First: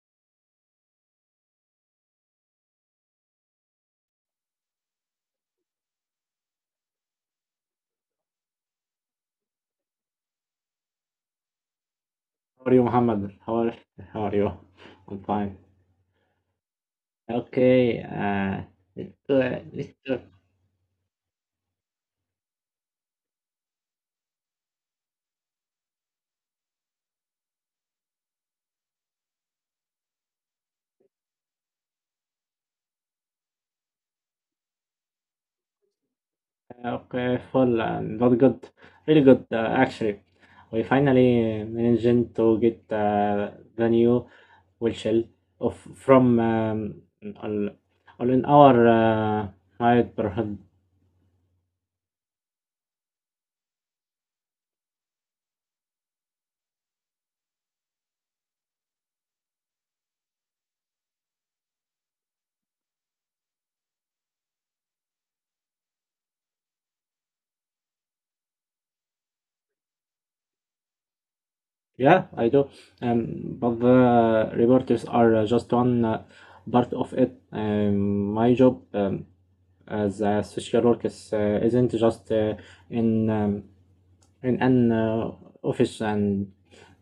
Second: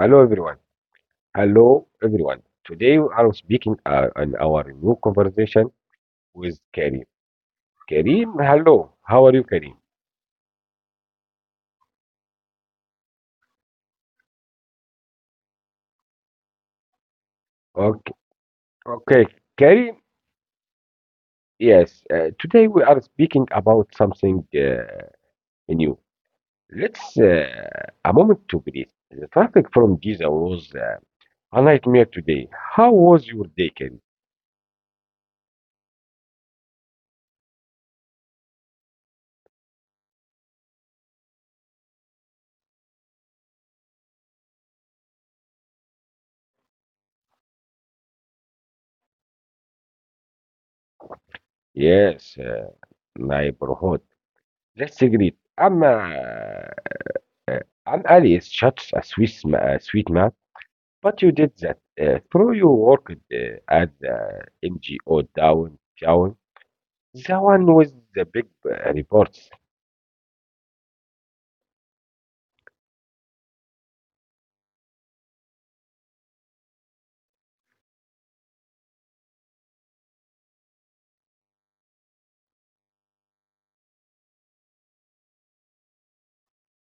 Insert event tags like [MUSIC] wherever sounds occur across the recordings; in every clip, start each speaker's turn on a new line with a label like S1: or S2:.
S1: Hello everyone. Hello everyone. Today we are speaking on our new conversation with Karim. Karim, hello. How are you, Karim?
S2: How are you, Muhammad? How are you? I'm fine.
S1: Okay,
S2: Okay,
S1: okay,
S2: it,
S1: Karim.
S2: it
S1: Yes. Today we are speaking about something new. Let's a moment to breathe. The traffic from Giza was a nightmare today. How was your day, Karim?
S2: okay, full and not good, really good actually. We finally managed to get the new whistle of from on, on our night perhaps.
S1: Yes, neighborhood. Let's agree. I'm Ali. It's such a sweet, a sweet man. But you did that through your work at the NGO Down. The one with the big reports.
S2: Yeah, I do. But the reporters are just one part of it. My job. As a social work isn't just in um, in an office and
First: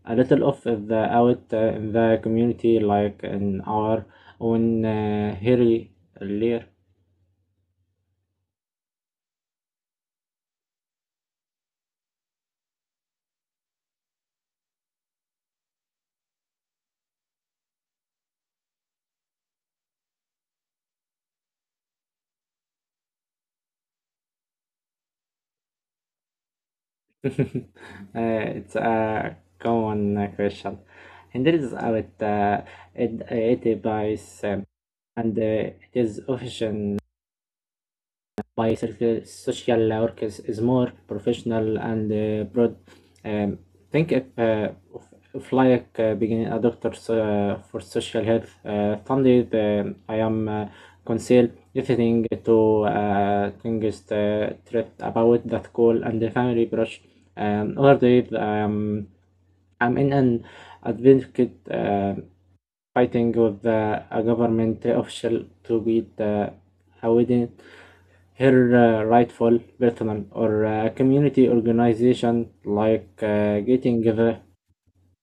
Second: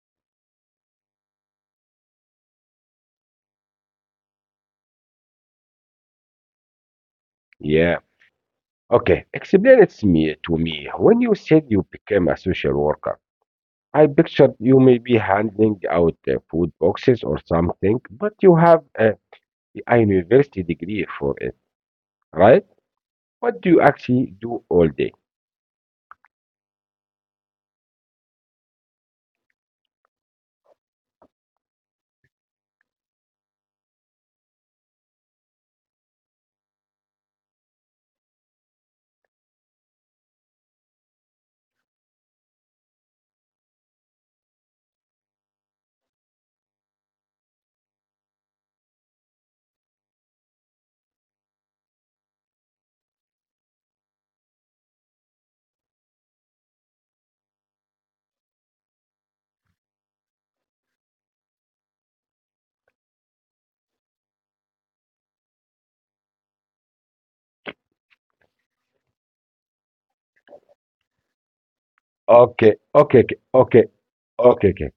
S2: a little of the out in the community, like in our own hairy layer.
S1: Yeah. Okay, explain it to me. When you said you became a social worker, I pictured you maybe handing out food boxes or something, but you have a university degree for it, right? What do you actually do all day?
S2: [LAUGHS] It's a common question, and there is out it by um, and it is official by social work is, more professional and broad. Um, think if, like being a doctor so, for social health, Sunday the, I am conceal everything to things threat about that goal and the family brush. Other day I'm in an advocate fighting with a government official to beat the Hawaiian her rightful Bethlehem or a community organization
S1: Okay,
S2: like
S1: okay,
S2: getting
S1: okay, okay,
S2: the
S1: okay, okay,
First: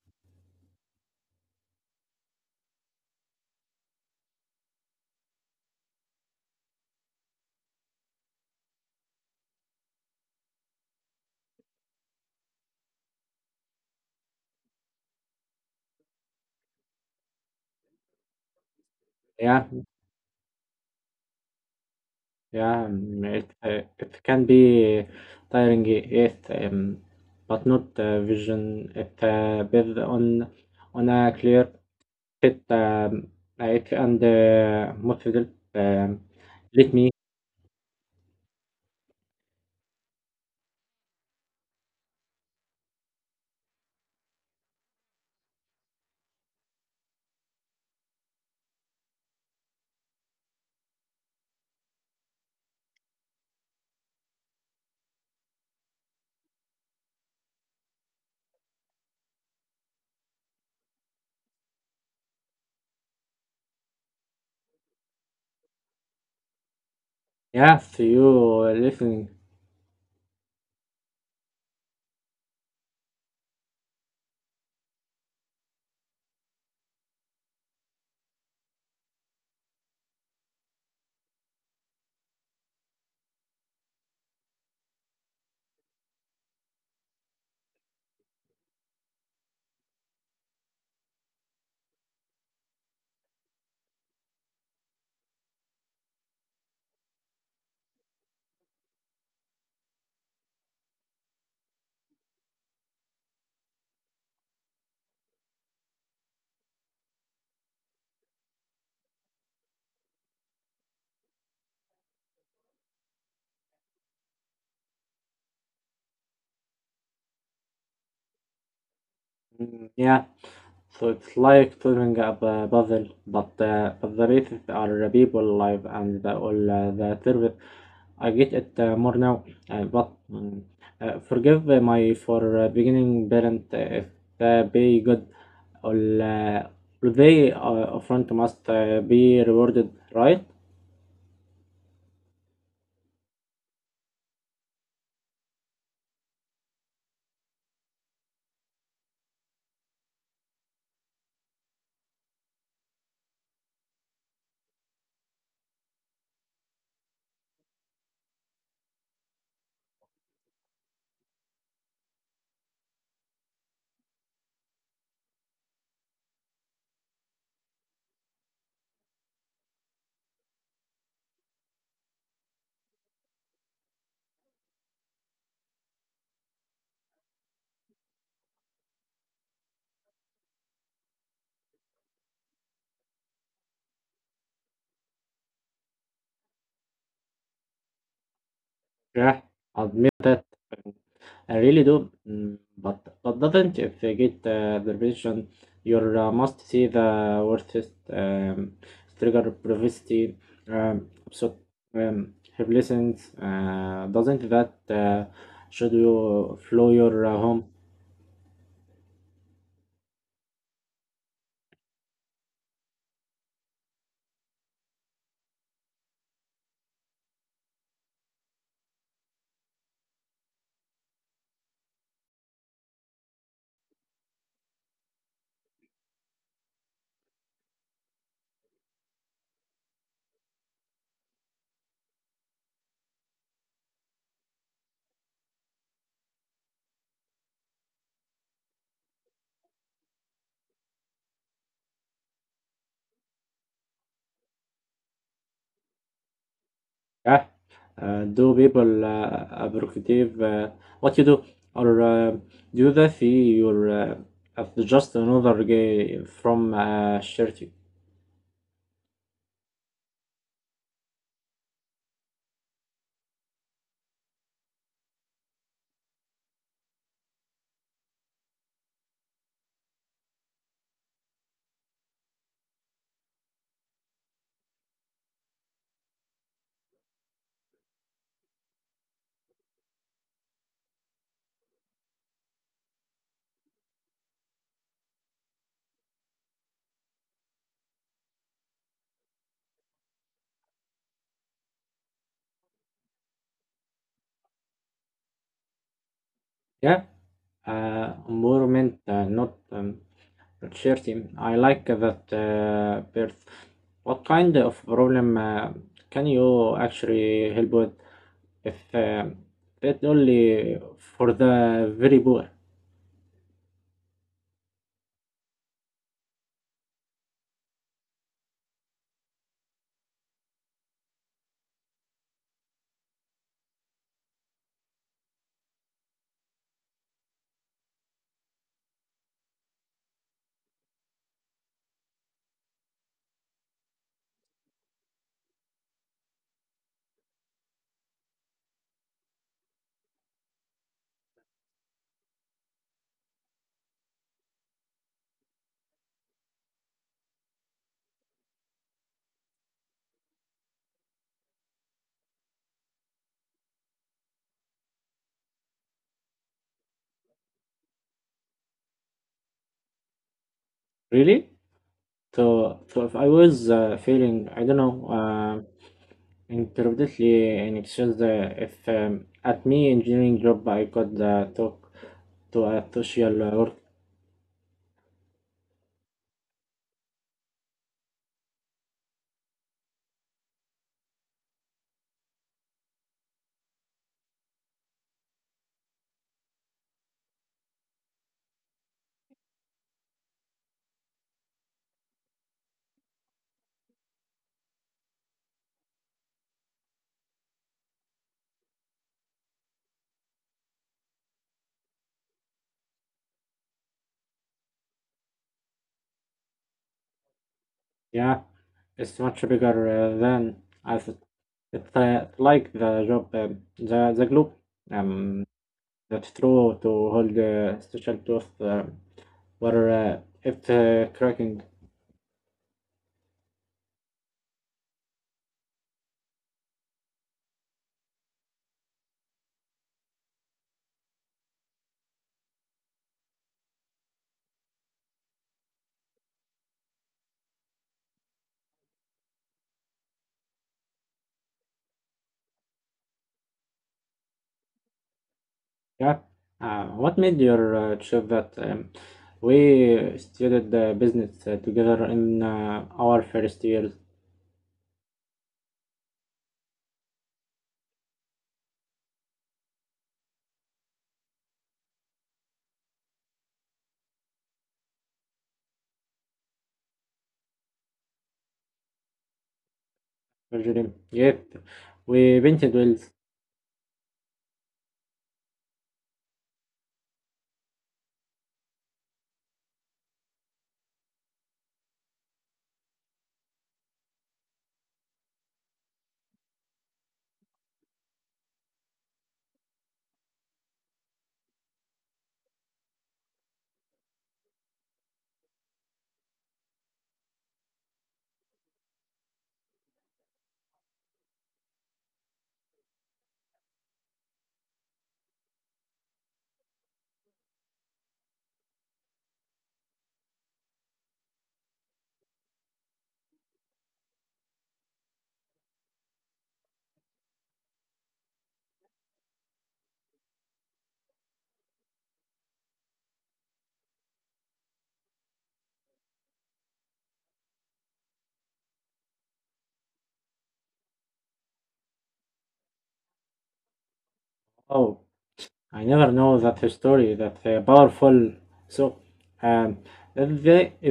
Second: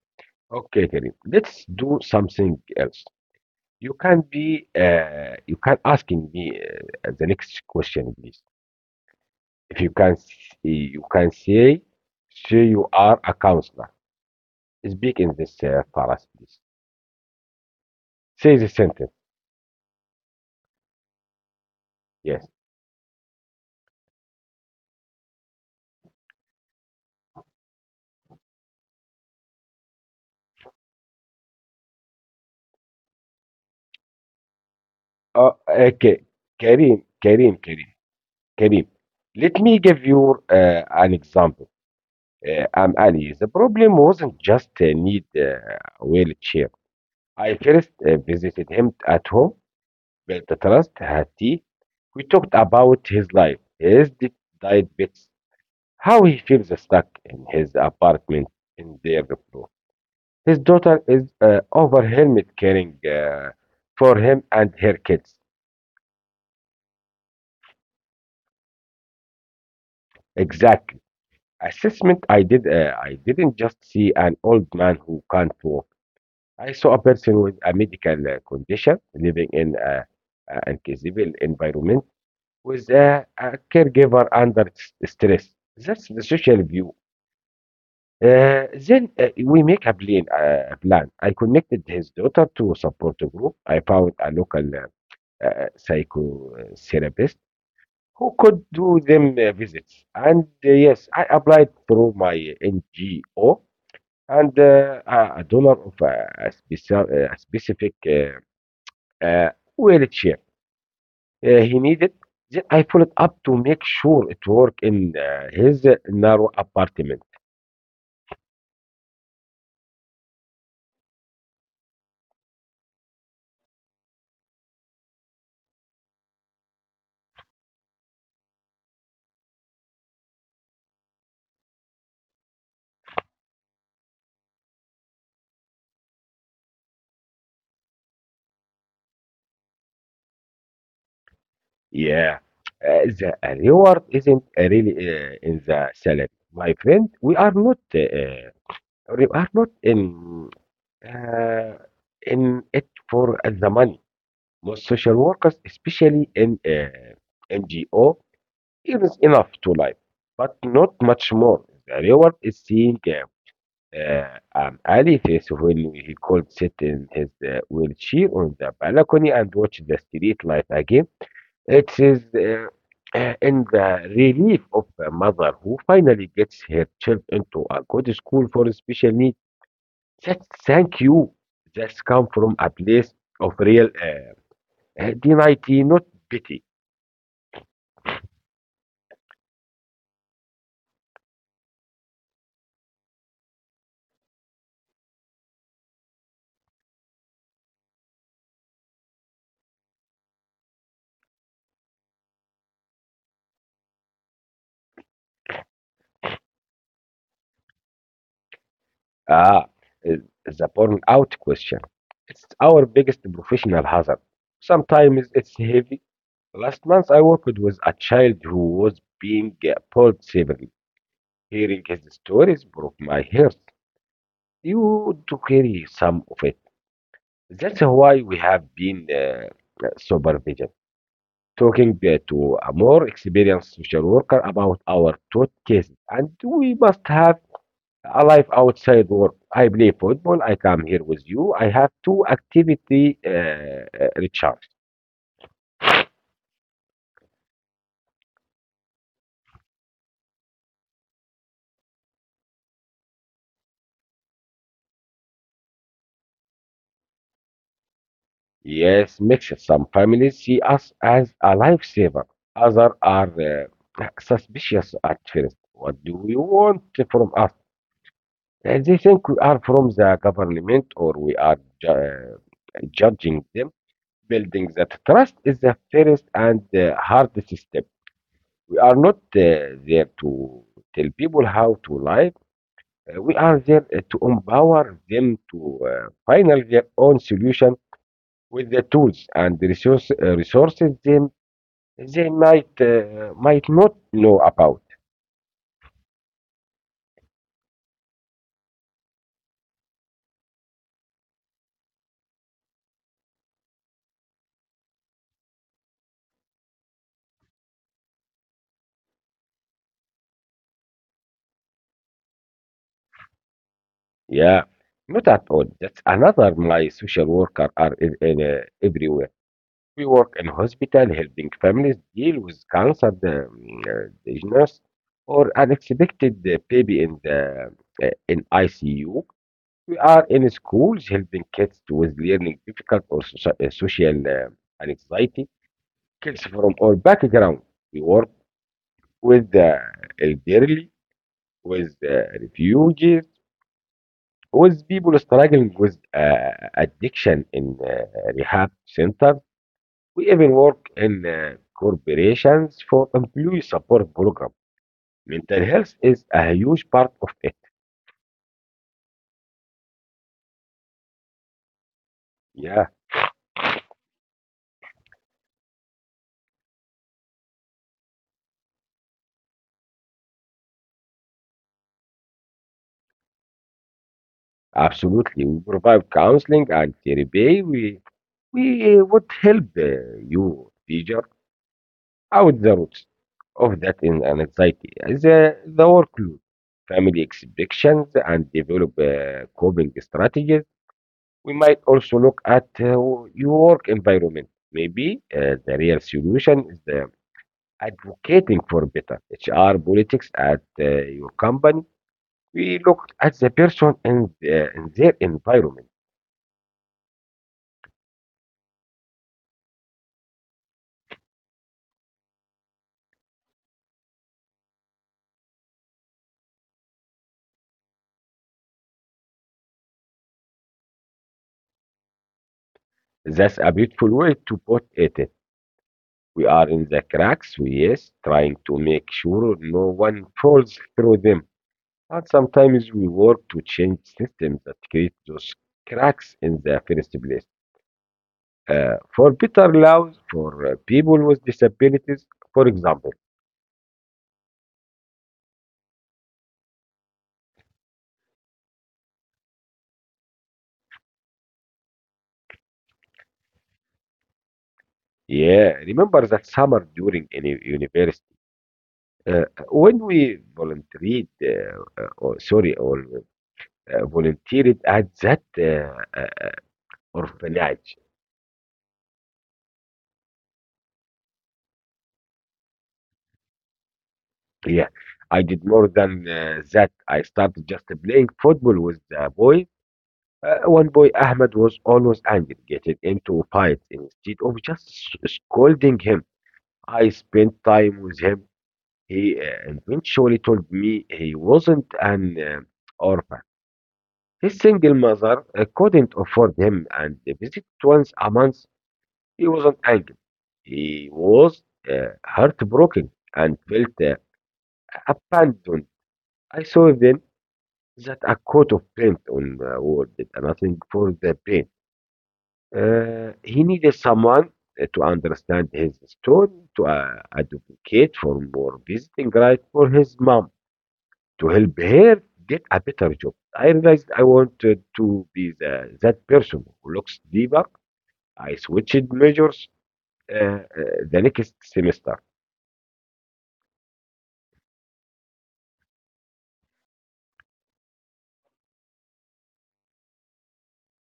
S1: okay, Karim. Let's do something else. You can you can asking me the next question, please. If you can, s- you can say, say you are a counselor. Speak in this phrase, please. Say the sentence.
S2: yeah
S1: Yes.
S2: yeah it can be tiring, yes, but not vision it build on a clear fit, it and model. um,
S1: Okay.
S2: Let me
S1: Karim, Karim, Karim, Karim. Let me give you an example. I'm Ali. The problem wasn't just a need wheelchair. I first visited him at home. Well, the trust Hati, we talked about his life, diet bits, how he feels stuck in his apartment in Deirflow. His daughter is overwhelmed caring for him and her kids.
S2: yeah see you listening.
S1: Exactly. Assessment I did. I didn't just see an old man who can't walk. I saw a person with a medical condition living in a uncivil environment with a caregiver under stress. That's the social view. Then we make a plan. I connected his daughter to a support group. I found a local psychotherapist who could do them visits. And yes, I applied through my NGO and a donor of a specific uh, wheelchair he needed. Then I followed up to make sure it worked in his narrow apartment.
S2: Mm, yeah. So it's like solving a puzzle, but the races are people alive and the all the service. I get it more now, but forgive my for beginning parent if they be good or they upfront must be rewarded, right?
S1: Yeah, the reward isn't really in the salary, my friend. We are not in uh, in it for the money. Most social workers, especially in NGO, earns enough to live, but not much more. The reward is seeing Ali face when he could sit in his wheelchair on the balcony and watch the street light again. It is in the relief of a mother who finally gets her child into a good school for special needs. Just thank you. Just come from a place of real dignity, not pity.
S2: Yeah, admit that. I really do, but doesn't if you get the vision, you must see the worthest, trigger privacy, so have listened. Doesn't that should you flow your home?
S1: Ah, uh, the burnout question. It's our biggest professional hazard. Sometimes it's heavy. Last month, I worked with a child who was being pulled severely. Hearing his stories broke my heart. You to carry some of it. That's why we have been supervision, talking to a more experienced social worker about our taught cases. And we must have a life outside work. I play football. I come here with you. I have two activity recharge.
S2: Yeah, do people appreciate what you do, or do they see your as just another guy from charity?
S1: Yes, mix. Some families see us as a lifesaver. Others are suspicious at first. What do you want from us? They think we are from the government or we are judging them. Building that trust is the first and hardest step. We are not there to tell people how to live. We are there to empower them to find their own solution with the tools and the resources them they might not know about.
S2: Yeah, environment, not. Charity, I like that birth. What kind of problem can you actually help with if that only for the very poor?
S1: Yeah, not at all. That's another my social worker are everywhere. We work in hospital helping families deal with cancer diagnosis or unexpected baby in the in ICU. We are in schools helping kids with learning difficult or social anxiety. Kids from all backgrounds. We work with the elderly, with the refugees, with people struggling with addiction in rehab centers. We even work in corporations for employee support program. Mental health is a huge part of it.
S2: Really? So if I
S1: Yeah,
S2: was feeling, I don't know, intermittently in exchange, if at me engineering job I could talk to a social worker.
S1: absolutely. We provide counseling and therapy. We would help you figure out the roots of that in an anxiety, the workload, family expectations, and develop coping strategies. We might also look at your work environment. Maybe the real solution is the advocating for better HR politics at your company, we looked at the person and and their environment.
S2: Yeah, it's much bigger than I thought. It's like the job, the globe, um, that's true to hold the special tooth where it cracking.
S1: That's a beautiful way to put it. We are in the cracks, we yes, trying to make sure no one falls through them. And sometimes we work to change systems that create those cracks in the first place. For better laws for people with disabilities, for example.
S2: Yeah. What made your trip that we studied the business together in our first year?
S1: Yeah, remember that summer during any university. Uh, when we volunteered, or sorry, or volunteered at that orphanage,
S2: Virginia. Yep, we painted wheels.
S1: yeah, I did more than that. I started just playing football with the boy. One boy, Ahmed, was always angry, getting into fights instead of just scolding him. I spent time with him. He eventually told me he wasn't an orphan. His single mother couldn't afford him and they visit once a month. He wasn't angry. He was heartbroken and felt abandoned. I saw then that a coat of paint on the wall did nothing for the pain. He needed someone to understand his story, to advocate for more visiting rights for his mom, to help her get a better job. I realized I wanted to be that person who looks deeper. I switched majors uh, uh, the next semester.
S2: Oh, I never know that story. That powerful. So, um, is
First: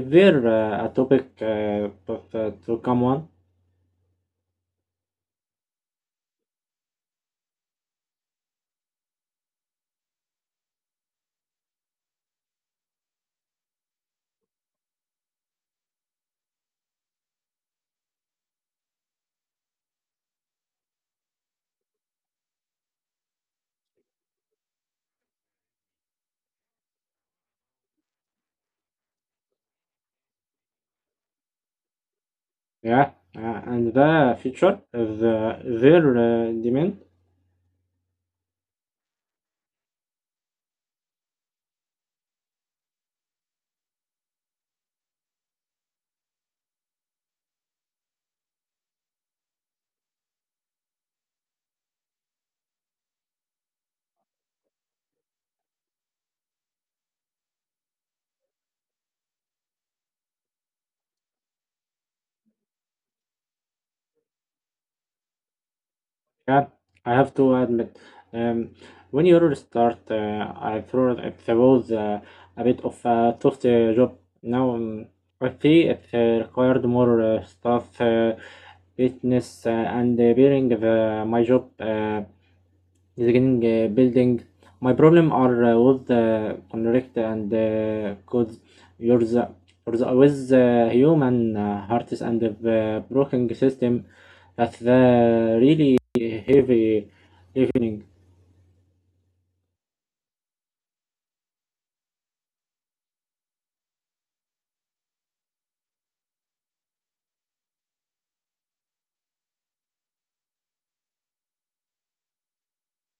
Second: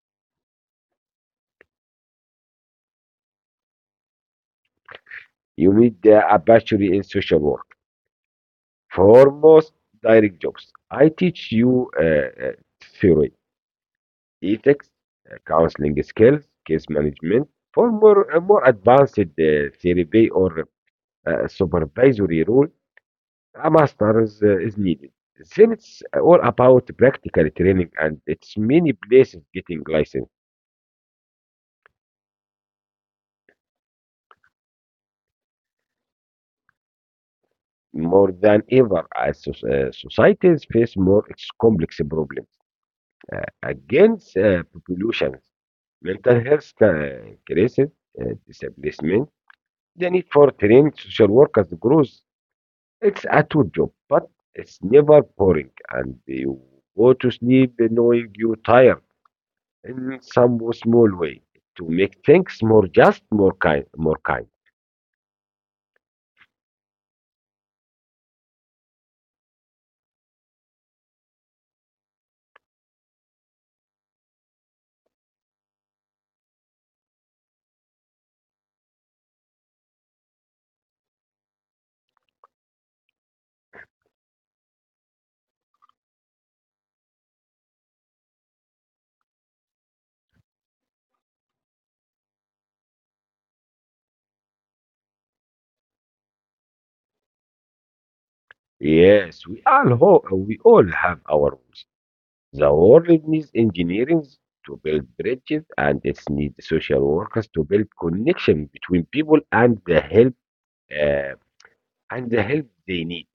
S2: they're a topic that to come on?
S1: You need a bachelor in social work. For most direct jobs, I teach you theory, ethics, counseling skills, case management. For more advanced therapy or supervisory role, a master's is needed. Then it's all about practical training, and it's many places getting licensed
S2: Yeah, and the future is their demand.
S1: more than ever as societies face more complex problems against population. Mental health increased displacement. The need for trained social workers grows. It's a tool job, but it's never boring, and you go to sleep knowing you're tired in some small way to make things more just, more kind, more kind.
S2: Yeah, I have to admit, um, when you start, I thought it was a bit of a tough job. Now I see it required more staff, fitness, and bearing the, my job. Is getting building. My problem are with the conflict and cause you're the, you're the with the human hearts and the broken system that's the really heavy evening.
S1: Yes, we all we all have our rules. The world needs engineering to build bridges, and it needs social workers to build connection between people and the help. Uh, and the help they need.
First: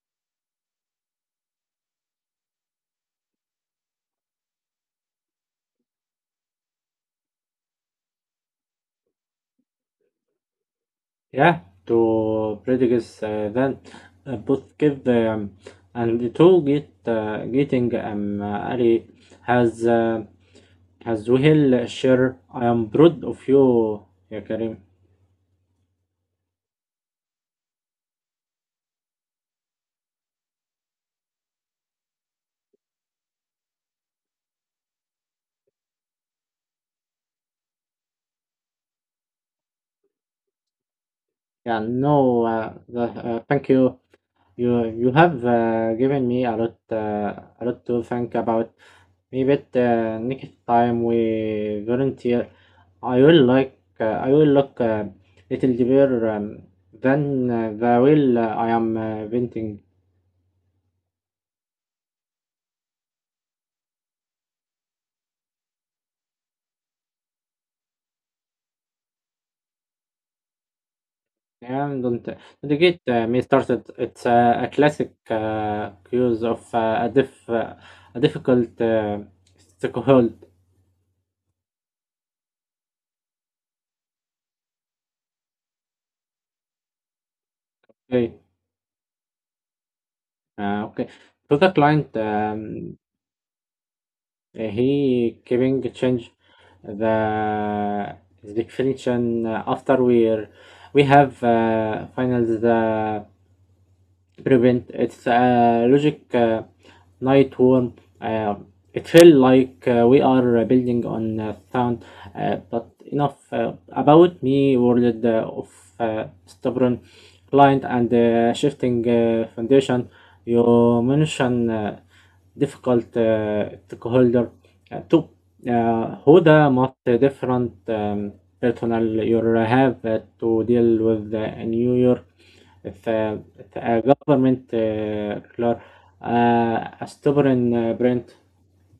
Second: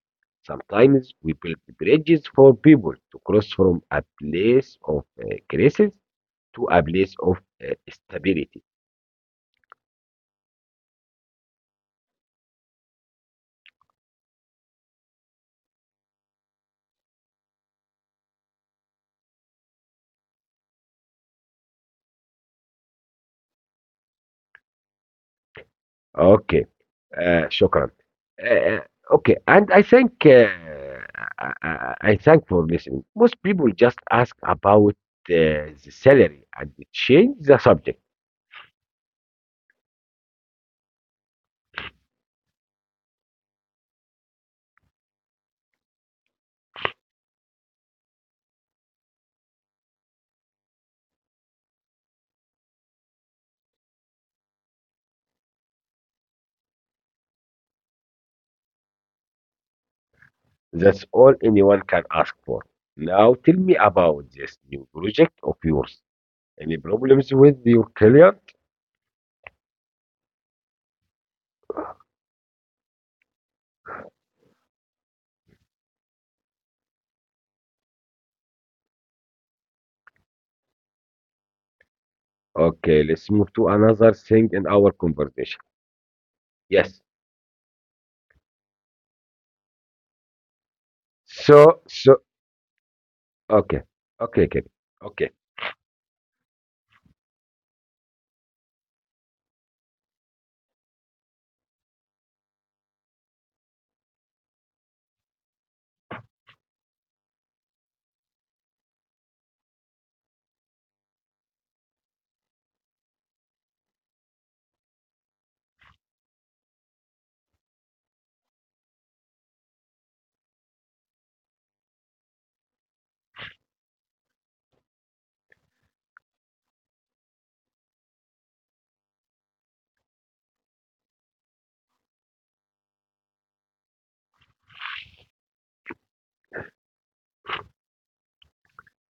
S1: Sometimes we build bridges for people to cross from a place of crisis to a place of stability.
S2: Yeah, to predict then both give the, and to get getting Ali has uh, has will share. I am proud of you, ya Karim.
S1: Okay, shukran. Uh, uh, okay, and I think I thank for listening. Most people just ask about the salary and change the subject.
S2: Yeah, no, thank you. You have given me a lot to think about. Maybe next time we volunteer, I will look little deeper, than the will I am venting.
S1: That's all anyone can ask for. Now tell me about this new project of yours. Any problems with your career?
S2: Yeah, don't get me started. It's a classic case of a difficult stakeholder.
S1: Okay, let's move to another thing in our conversation. Yes.
S2: Okay, okay.
S1: So,
S2: To the
S1: so,
S2: client.
S1: okay. Okay, okay, Okay.
S2: He keeping change the definition after we have finals the prevent. It's a logic night worm. Uh, it felt like we are building on sound, but enough about me. World of stubborn client and shifting foundation. You mention difficult stakeholder to who the most different personal you have to deal with in New York. في في government clerk, a stubborn brand.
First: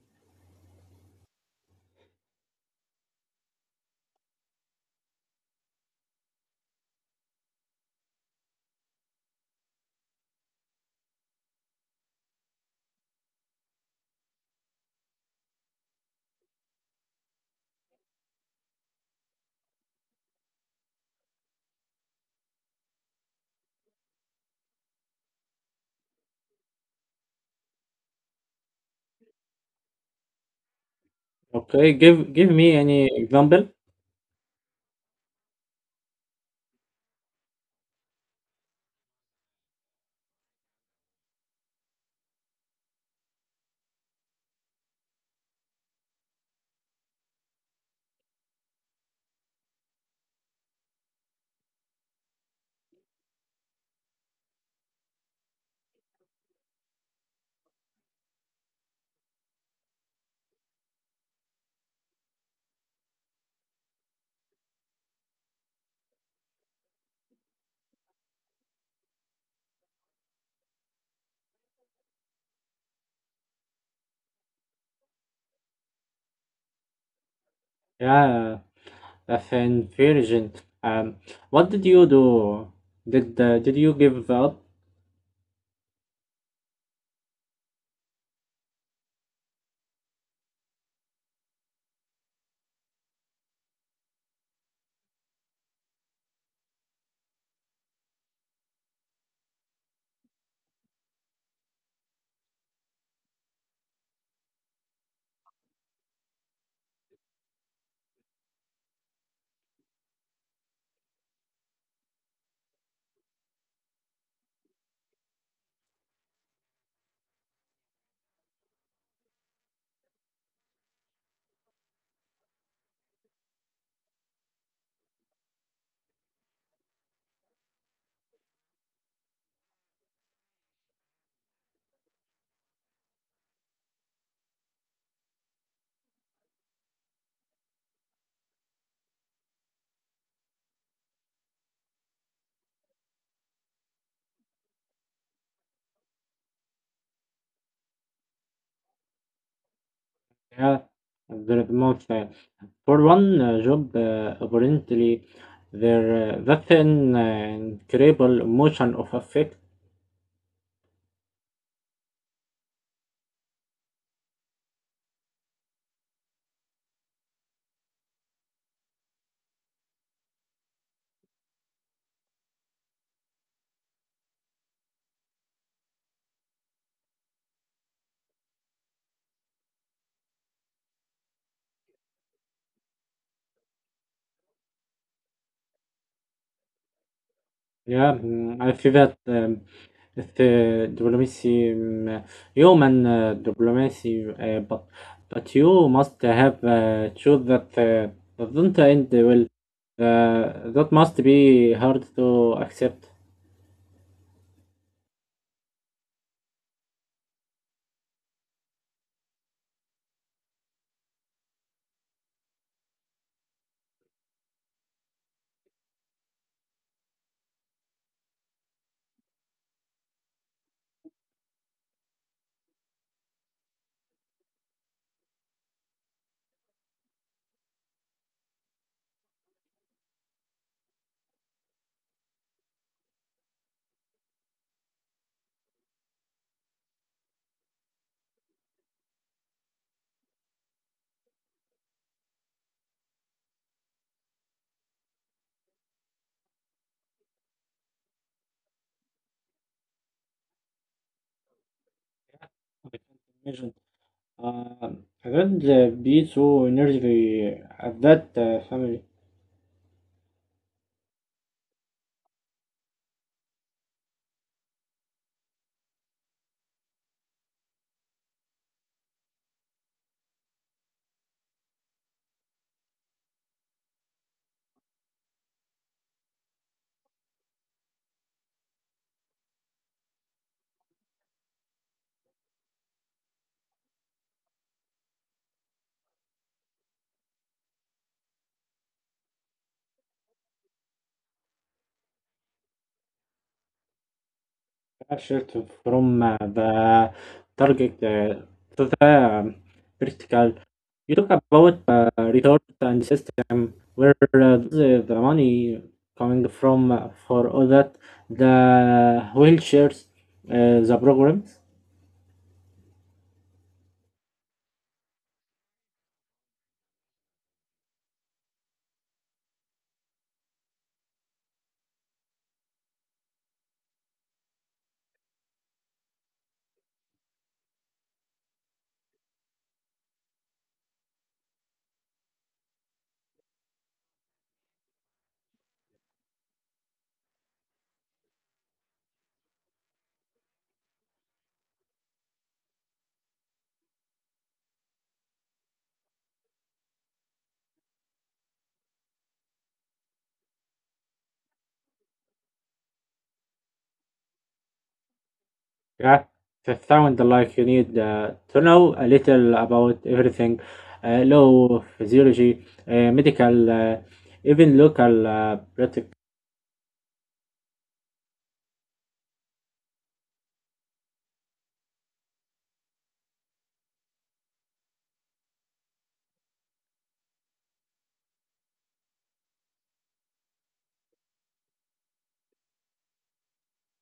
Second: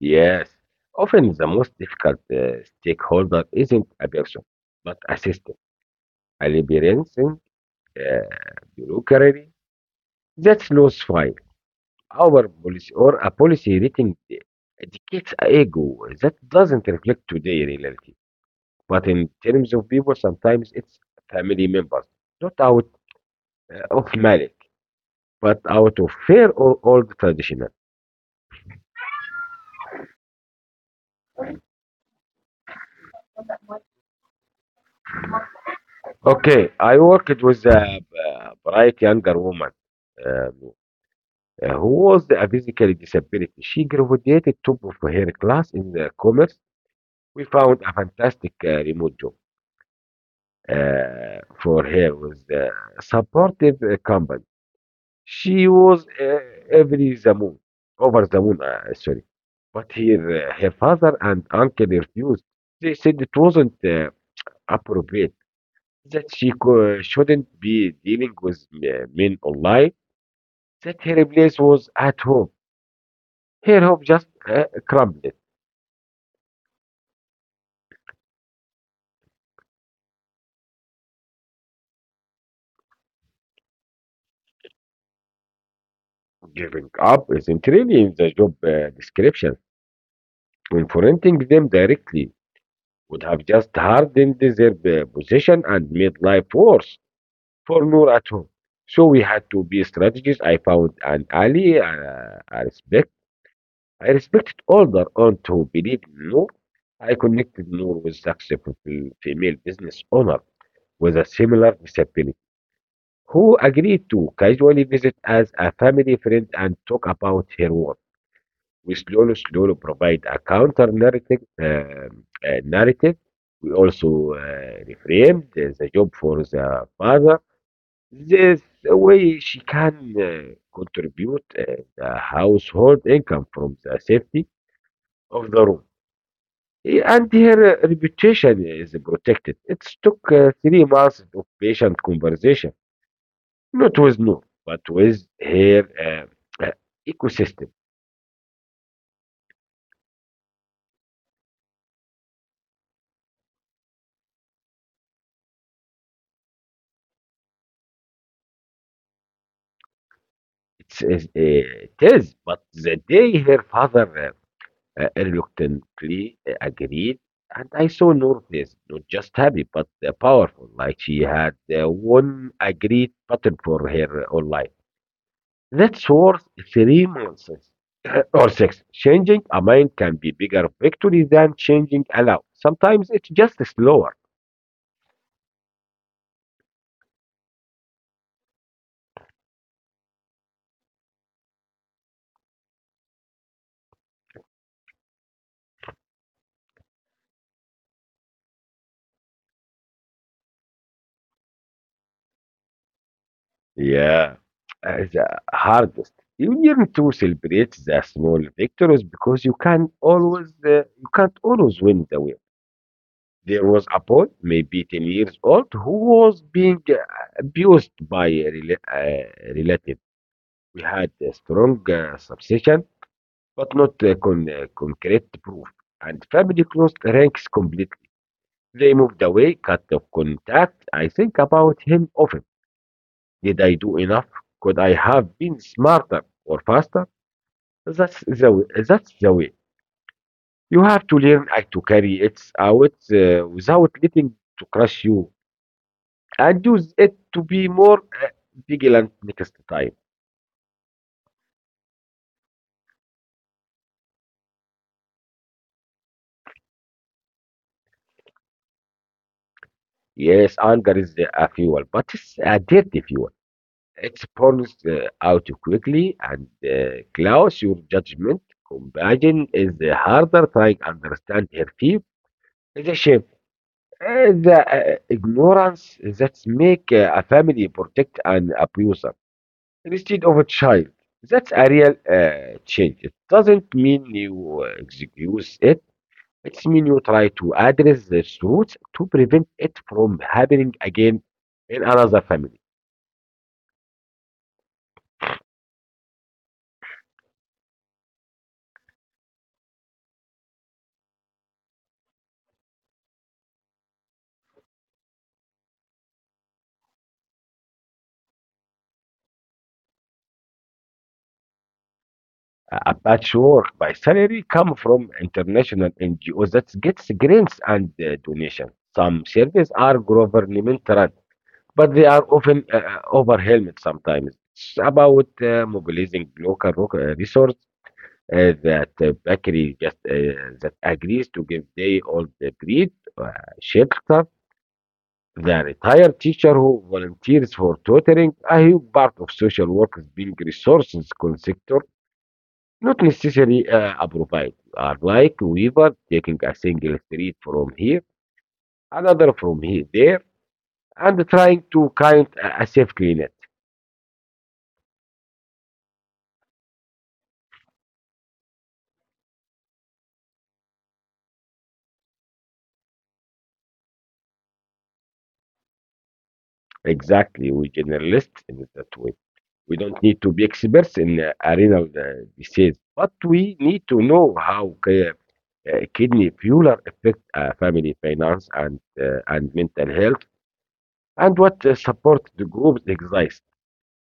S1: Yes. Often the most difficult stakeholder isn't a person, but a system. A liberalizing uh, bureaucracy that slows file, our policy, or a policy rating educates a ego that doesn't reflect today reality. But in terms of people, sometimes it's family members, not out of money but out of fear or old traditional.
S2: Okay, give me any example.
S1: Okay, I worked with a bright younger woman um, who was a physically disability. She graduated top of her class in the commerce. We found a fantastic remote job for her with a supportive company. She was every the moon, over the moon, sorry. But here, her father and uncle refused. They said it wasn't appropriate. Shouldn't be dealing with men online, that her place was at home. Her home just crumbled.
S2: Yeah, a fan virgin. Um, what did you do? Did you give up?
S1: Giving up isn't really in the job description. Confronting them directly would have just hardened their position and made life worse for Noor at home. So we had to be strategists. I found an ally . I respected older aunt who believed in Noor. I connected Noor with successful female business owner with a similar disability, who agreed to casually visit as a family friend and talk about her work. We slowly, slowly provide a counter narrative. We also reframed the job for the father. This way, she can contribute the household income from the safety of the room. And her reputation is protected. It took 3 months of patient conversation, not with no, but with her ecosystem.
S2: Yeah, the most for one job. Apparently, there that incredible emotion of affect.
S1: It is, but the day her father reluctantly agreed, and I saw Northless not just happy but powerful, like she had one agreed pattern for her whole life. That's worth 3 months or six. Changing a mind can be bigger victory than changing a law. Sometimes it's just slower.
S2: Yeah, I feel that, if diplomacy, human diplomacy, but you must have choose that that not end well. That must be hard to accept.
S1: Yeah, the hardest. You learn to celebrate the small victories because you can't always win the wheel. There was a boy, maybe 10 years old, who was being abused by a relative. We had a strong suspicion, but not concrete proof. And family closed ranks completely. They moved away, cut off contact. I think about him often. Did I do enough? Could I have been smarter or faster? That's the way. You have to learn how to carry it out without letting it to crush you, and use it to be more vigilant next time.
S2: I can't imagine. Uh, I don't be so nervy at that family.
S1: Yes, anger is a fuel, but it's a dirty fuel. It burns out quickly and clouds your judgment. Compassion is harder. Trying to understand her fear is a shame. The ignorance that make a family protect an abuser instead of a child. That's a real change. It doesn't mean you excuse it. It means you try to address the roots to prevent it from happening again in another family.
S2: I shift from the target to the vertical. You talk about return and system where the money coming from for all that the wheelchairs, the programs.
S1: A patchwork by salary come from international NGOs that gets grants and donations. Some services are government run, but they are often overwhelmed sometimes. It's about mobilizing local resource that bakery just that agrees to give day old breed uh, shelter. The retired teacher who volunteers for tutoring, a huge part of social work is being resources sector, not necessarily a provide. Are like Weaver taking a single thread from here, another from here, there, and trying to count a safe cleaner.
S2: Yeah, it sound like you need to know a little about everything, law, physiology, medical, even local practice.
S1: Exactly. We generalist in that way. We don't need to be experts in renal disease, but we need to know how kidney failure affect family finance and mental health, and what support the groups exist.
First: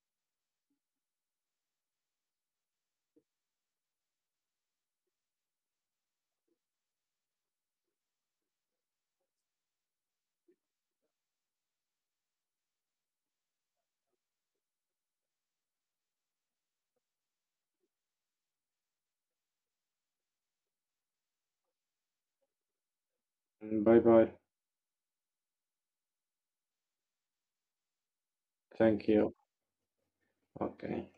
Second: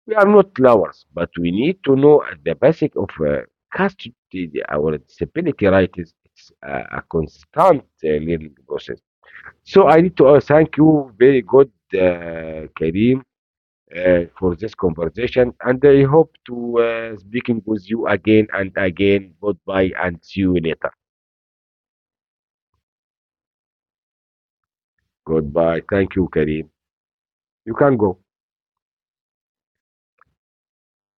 S1: We are not lawyers, but we need to know the basic of custody, our disability rights. It's a constant learning process. So I need to thank you. Very good, Karim for this conversation, and I hope to speaking with you again and again. Goodbye, and see you later.
S2: Bye bye.
S1: Goodbye. Thank you, Karim. You can go.
S2: Thank you. Okay.